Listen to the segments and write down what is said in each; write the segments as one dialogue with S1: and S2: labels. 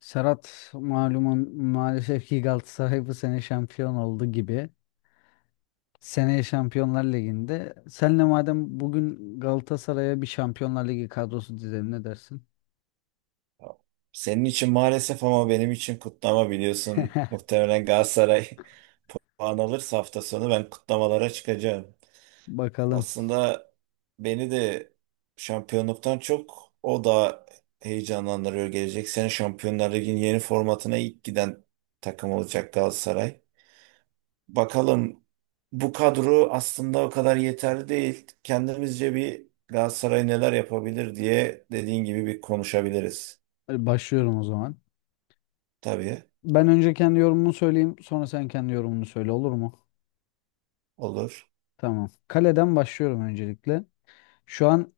S1: Serhat malumun maalesef ki Galatasaray bu sene şampiyon oldu gibi. Seneye Şampiyonlar Ligi'nde. Senle madem bugün Galatasaray'a bir Şampiyonlar Ligi kadrosu dizelim ne dersin?
S2: Senin için maalesef ama benim için kutlama biliyorsun. Muhtemelen Galatasaray puan alırsa hafta sonu ben kutlamalara çıkacağım.
S1: Bakalım.
S2: Aslında beni de şampiyonluktan çok o da heyecanlandırıyor. Gelecek sene Şampiyonlar Ligi'nin yeni formatına ilk giden takım olacak Galatasaray. Bakalım bu kadro aslında o kadar yeterli değil. Kendimizce bir Galatasaray neler yapabilir diye dediğin gibi bir konuşabiliriz.
S1: Hadi başlıyorum o zaman.
S2: Tabii
S1: Ben önce kendi yorumumu söyleyeyim, sonra sen kendi yorumunu söyle olur mu?
S2: olur.
S1: Tamam. Kaleden başlıyorum öncelikle. Şu an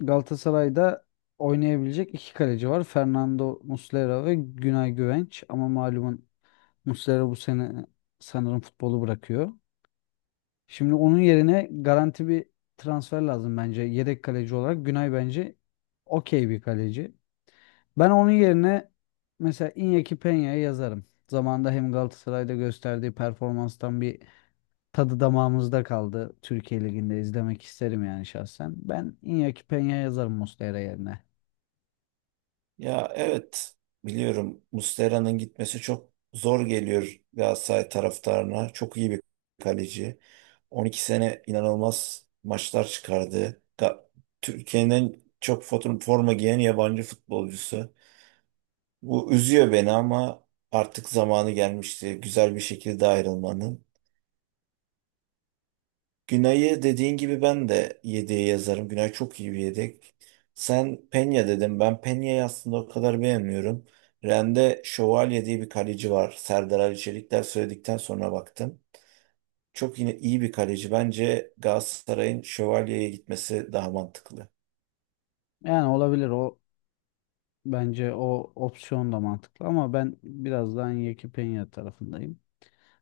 S1: Galatasaray'da oynayabilecek iki kaleci var. Fernando Muslera ve Günay Güvenç. Ama malumun Muslera bu sene sanırım futbolu bırakıyor. Şimdi onun yerine garanti bir transfer lazım bence. Yedek kaleci olarak Günay bence okey bir kaleci. Ben onun yerine mesela Iñaki Peña'yı yazarım. Zamanında hem Galatasaray'da gösterdiği performanstan bir tadı damağımızda kaldı. Türkiye Ligi'nde izlemek isterim yani şahsen. Ben Iñaki Peña yazarım Muslera yerine.
S2: Ya evet biliyorum Muslera'nın gitmesi çok zor geliyor Galatasaray taraftarına. Çok iyi bir kaleci. 12 sene inanılmaz maçlar çıkardı. Türkiye'nin çok forma giyen yabancı futbolcusu. Bu üzüyor beni ama artık zamanı gelmişti güzel bir şekilde ayrılmanın. Günay'ı dediğin gibi ben de yedeğe yazarım. Günay çok iyi bir yedek. Sen Penya dedim. Ben Penya'yı aslında o kadar beğenmiyorum. Ren'de Şövalye diye bir kaleci var. Serdar Ali Çelikler söyledikten sonra baktım. Çok yine iyi bir kaleci. Bence Galatasaray'ın Şövalye'ye gitmesi daha mantıklı.
S1: Yani olabilir o, bence o opsiyon da mantıklı ama ben biraz daha Iñaki Peña tarafındayım.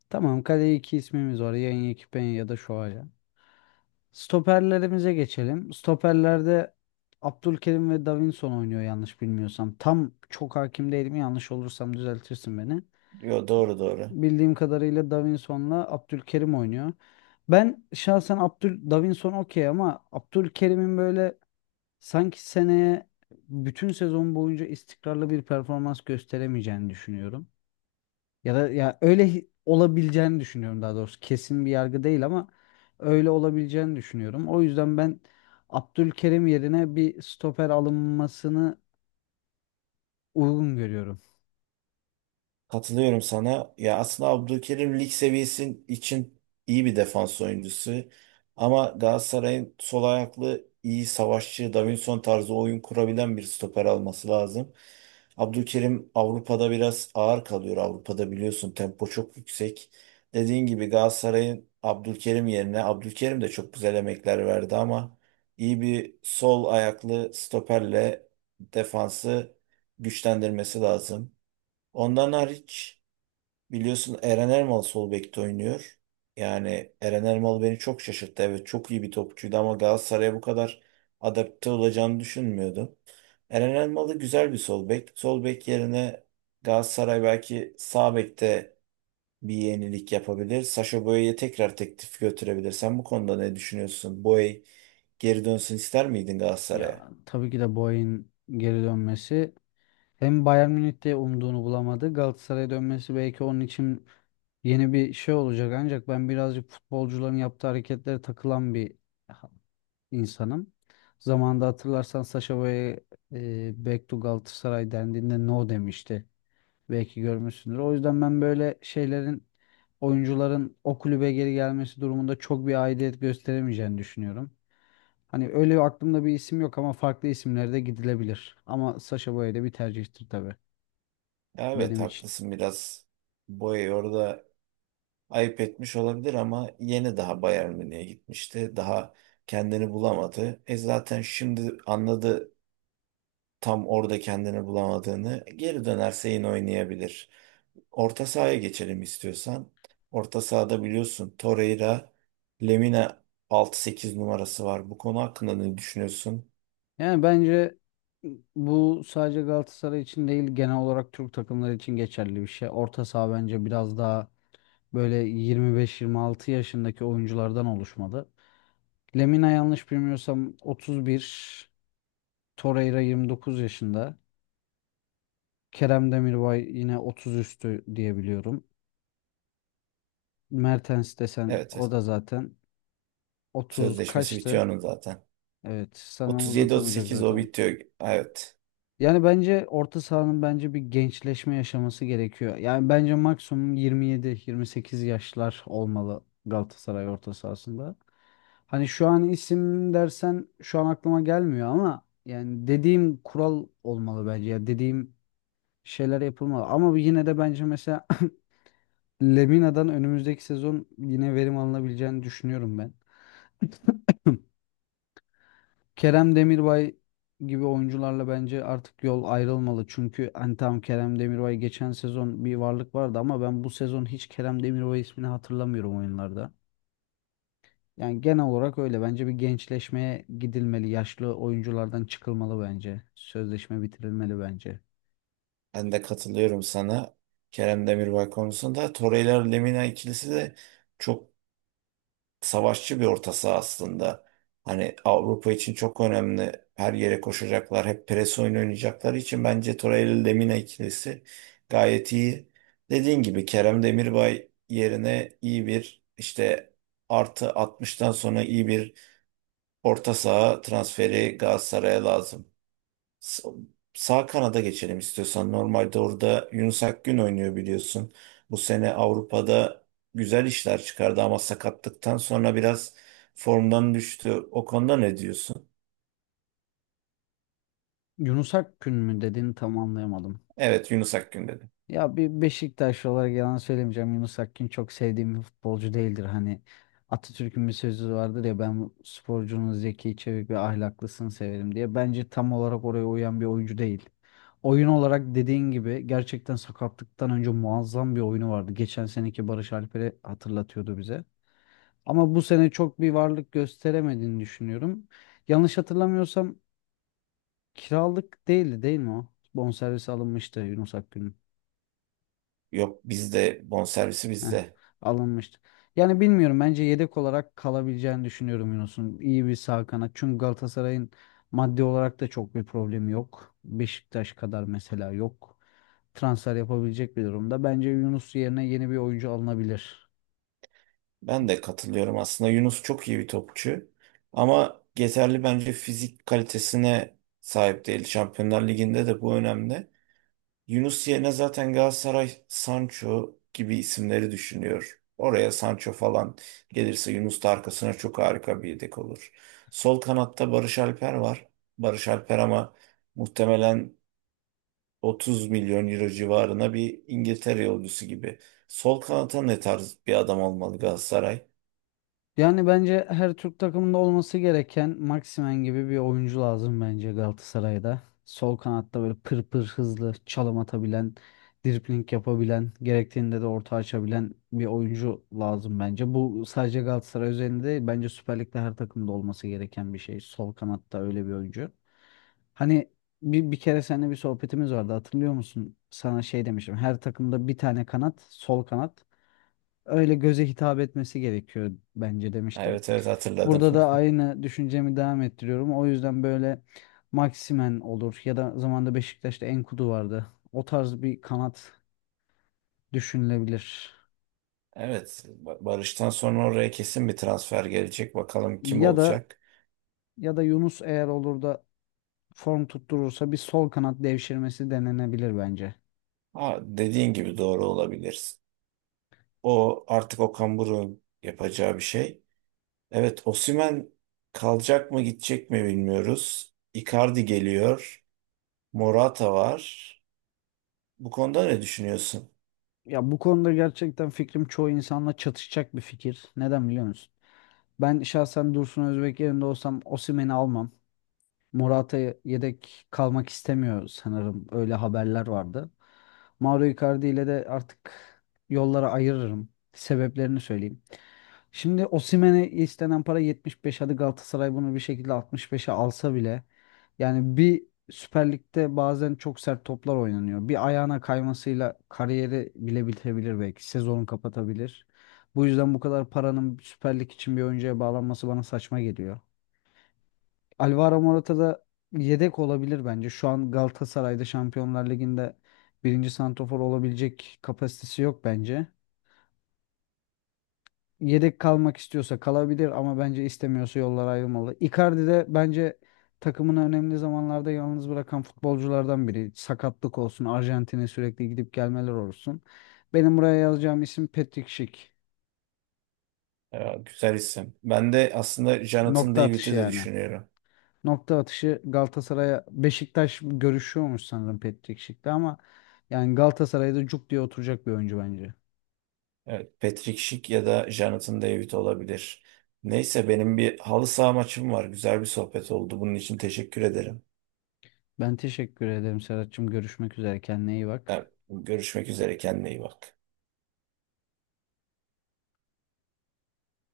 S1: Tamam, kaleye iki ismimiz var. Yanyekipenya ya da Şoaya. Stoperlerimize geçelim. Stoperlerde Abdülkerim ve Davinson oynuyor yanlış bilmiyorsam. Tam çok hakim değilim. Yanlış olursam düzeltirsin beni.
S2: Yo, doğru doğru.
S1: Bildiğim kadarıyla Davinson'la Abdülkerim oynuyor. Ben şahsen Abdül Davinson okey ama Abdülkerim'in böyle sanki seneye bütün sezon boyunca istikrarlı bir performans gösteremeyeceğini düşünüyorum. Ya da ya öyle olabileceğini düşünüyorum daha doğrusu. Kesin bir yargı değil ama öyle olabileceğini düşünüyorum. O yüzden ben Abdülkerim yerine bir stoper alınmasını uygun görüyorum.
S2: Katılıyorum sana. Ya aslında Abdülkerim lig seviyesi için iyi bir defans oyuncusu. Ama Galatasaray'ın sol ayaklı iyi savaşçı, Davinson tarzı oyun kurabilen bir stoper alması lazım. Abdülkerim Avrupa'da biraz ağır kalıyor. Avrupa'da biliyorsun tempo çok yüksek. Dediğin gibi Galatasaray'ın Abdülkerim yerine Abdülkerim de çok güzel emekler verdi ama iyi bir sol ayaklı stoperle defansı güçlendirmesi lazım. Ondan hariç biliyorsun Eren Ermal sol bekte oynuyor. Yani Eren Ermal beni çok şaşırttı. Evet çok iyi bir topçuydu ama Galatasaray'a bu kadar adapte olacağını düşünmüyordum. Eren Elmalı güzel bir sol bek. Sol bek yerine Galatasaray belki sağ bekte bir yenilik yapabilir. Sacha Boey'e tekrar teklif götürebilir. Sen bu konuda ne düşünüyorsun? Boey geri dönsün ister miydin Galatasaray'a?
S1: Ya tabii ki de Boey'in geri dönmesi, hem Bayern Münih'te umduğunu bulamadı. Galatasaray'a dönmesi belki onun için yeni bir şey olacak, ancak ben birazcık futbolcuların yaptığı hareketlere takılan bir ha- insanım. Zamanında hatırlarsan Sacha Boey'e Back to Galatasaray dendiğinde no demişti. Belki görmüşsündür. O yüzden ben böyle şeylerin, oyuncuların o kulübe geri gelmesi durumunda çok bir aidiyet gösteremeyeceğini düşünüyorum. Hani öyle aklımda bir isim yok ama farklı isimlere de gidilebilir. Ama Sacha Boey de bir tercihtir tabii
S2: Ya evet,
S1: benim için.
S2: haklısın biraz. Boey orada ayıp etmiş olabilir ama yeni daha Bayern Münih'e gitmişti. Daha kendini bulamadı. E zaten şimdi anladı tam orada kendini bulamadığını. Geri dönerse yine oynayabilir. Orta sahaya geçelim istiyorsan. Orta sahada biliyorsun Torreira, Lemina 6-8 numarası var. Bu konu hakkında ne düşünüyorsun?
S1: Yani bence bu sadece Galatasaray için değil, genel olarak Türk takımları için geçerli bir şey. Orta saha bence biraz daha böyle 25-26 yaşındaki oyunculardan oluşmalı. Lemina yanlış bilmiyorsam 31, Torreira 29 yaşında. Kerem Demirbay yine 30 üstü diye biliyorum. Mertens desen
S2: Evet,
S1: o
S2: evet.
S1: da zaten 30
S2: Sözleşmesi
S1: kaçtı?
S2: bitiyor onun zaten.
S1: Evet sanırım uzatamayacak
S2: 37-38 o
S1: zaten.
S2: bitiyor. Evet.
S1: Yani bence orta sahanın bence bir gençleşme yaşaması gerekiyor. Yani bence maksimum 27-28 yaşlar olmalı Galatasaray orta sahasında. Hani şu an isim dersen şu an aklıma gelmiyor ama yani dediğim kural olmalı bence. Ya dediğim şeyler yapılmalı. Ama yine de bence mesela Lemina'dan önümüzdeki sezon yine verim alınabileceğini düşünüyorum ben. Kerem Demirbay gibi oyuncularla bence artık yol ayrılmalı. Çünkü hani tamam, Kerem Demirbay geçen sezon bir varlık vardı ama ben bu sezon hiç Kerem Demirbay ismini hatırlamıyorum oyunlarda. Yani genel olarak öyle. Bence bir gençleşmeye gidilmeli. Yaşlı oyunculardan çıkılmalı bence. Sözleşme bitirilmeli bence.
S2: Ben de katılıyorum sana. Kerem Demirbay konusunda. Torreira-Lemina ikilisi de çok savaşçı bir orta saha aslında. Hani Avrupa için çok önemli. Her yere koşacaklar. Hep pres oyunu oynayacakları için bence Torreira-Lemina ikilisi gayet iyi. Dediğin gibi Kerem Demirbay yerine iyi bir işte artı 60'tan sonra iyi bir orta saha transferi Galatasaray'a lazım. Sa- Sağ kanada geçelim istiyorsan. Normalde orada Yunus Akgün oynuyor biliyorsun. Bu sene Avrupa'da güzel işler çıkardı ama sakatlıktan sonra biraz formdan düştü. O konuda ne diyorsun?
S1: Yunus Akgün mü dediğini tam anlayamadım.
S2: Evet, Yunus Akgün dedim.
S1: Ya bir Beşiktaşlı olarak yalan söylemeyeceğim. Yunus Akgün çok sevdiğim bir futbolcu değildir. Hani Atatürk'ün bir sözü vardır ya, ben sporcunun zeki, çevik ve ahlaklısını severim diye. Bence tam olarak oraya uyan bir oyuncu değil. Oyun olarak dediğin gibi gerçekten sakatlıktan önce muazzam bir oyunu vardı. Geçen seneki Barış Alper'i hatırlatıyordu bize. Ama bu sene çok bir varlık gösteremediğini düşünüyorum. Yanlış hatırlamıyorsam kiralık değildi değil mi o? Bonservisi alınmıştı Yunus Akgün'ün.
S2: Yok, bizde bonservisi,
S1: Heh,
S2: bizde.
S1: alınmıştı. Yani bilmiyorum, bence yedek olarak kalabileceğini düşünüyorum Yunus'un. İyi bir sağ kanat. Çünkü Galatasaray'ın maddi olarak da çok bir problemi yok. Beşiktaş kadar mesela yok. Transfer yapabilecek bir durumda. Bence Yunus yerine yeni bir oyuncu alınabilir.
S2: Ben de katılıyorum aslında. Yunus çok iyi bir topçu ama yeterli bence fizik kalitesine sahip değil. Şampiyonlar Ligi'nde de bu önemli. Yunus yerine zaten Galatasaray Sancho gibi isimleri düşünüyor. Oraya Sancho falan gelirse Yunus da arkasına çok harika bir yedek olur. Sol kanatta Barış Alper var. Barış Alper ama muhtemelen 30 milyon euro civarına bir İngiltere yolcusu gibi. Sol kanata ne tarz bir adam olmalı Galatasaray?
S1: Yani bence her Türk takımında olması gereken Maximen gibi bir oyuncu lazım bence Galatasaray'da. Sol kanatta böyle pır pır hızlı çalım atabilen, dribling yapabilen, gerektiğinde de orta açabilen bir oyuncu lazım bence. Bu sadece Galatasaray üzerinde değil, bence Süper Lig'de her takımda olması gereken bir şey. Sol kanatta öyle bir oyuncu. Hani bir kere seninle bir sohbetimiz vardı, hatırlıyor musun? Sana şey demiştim. Her takımda bir tane kanat, sol kanat öyle göze hitap etmesi gerekiyor bence demiştim.
S2: Evet evet, hatırladım.
S1: Burada da aynı düşüncemi devam ettiriyorum. O yüzden böyle Maximen olur ya da zamanda Beşiktaş'ta Enkudu vardı. O tarz bir kanat düşünülebilir.
S2: Evet, Barış'tan sonra oraya kesin bir transfer gelecek. Bakalım kim
S1: Ya da
S2: olacak?
S1: ya da Yunus eğer olur da form tutturursa bir sol kanat devşirmesi denenebilir bence.
S2: Ha, dediğin gibi doğru olabilir. O artık Okan Buruk'un yapacağı bir şey. Evet, Osimhen kalacak mı gidecek mi bilmiyoruz. Icardi geliyor. Morata var. Bu konuda ne düşünüyorsun?
S1: Ya bu konuda gerçekten fikrim çoğu insanla çatışacak bir fikir. Neden biliyor musun? Ben şahsen Dursun Özbek yerinde olsam Osimhen'i almam. Morata yedek kalmak istemiyor sanırım. Öyle haberler vardı. Mauro Icardi ile de artık yollara ayırırım. Sebeplerini söyleyeyim. Şimdi Osimhen'e istenen para 75. Hadi Galatasaray bunu bir şekilde 65'e alsa bile, yani bir, Süper Lig'de bazen çok sert toplar oynanıyor. Bir ayağına kaymasıyla kariyeri bile bitebilir belki. Sezonu kapatabilir. Bu yüzden bu kadar paranın Süper Lig için bir oyuncuya bağlanması bana saçma geliyor. Alvaro Morata da yedek olabilir bence. Şu an Galatasaray'da Şampiyonlar Ligi'nde birinci santrafor olabilecek kapasitesi yok bence. Yedek kalmak istiyorsa kalabilir ama bence istemiyorsa yollar ayrılmalı. Icardi de bence takımını önemli zamanlarda yalnız bırakan futbolculardan biri. Sakatlık olsun, Arjantin'e sürekli gidip gelmeler olsun. Benim buraya yazacağım isim Patrick Schick.
S2: Ya, güzel isim. Ben de aslında Jonathan
S1: Nokta atışı
S2: David'i de
S1: yani.
S2: düşünüyorum.
S1: Nokta atışı Galatasaray'a. Beşiktaş görüşüyormuş sanırım Patrick Schick'le ama yani Galatasaray'da cuk diye oturacak bir oyuncu bence.
S2: Evet, Patrick Schick ya da Jonathan David olabilir. Neyse benim bir halı saha maçım var. Güzel bir sohbet oldu. Bunun için teşekkür ederim.
S1: Ben teşekkür ederim Serhat'cığım. Görüşmek üzere. Kendine iyi bak.
S2: Görüşmek üzere. Kendine iyi bak.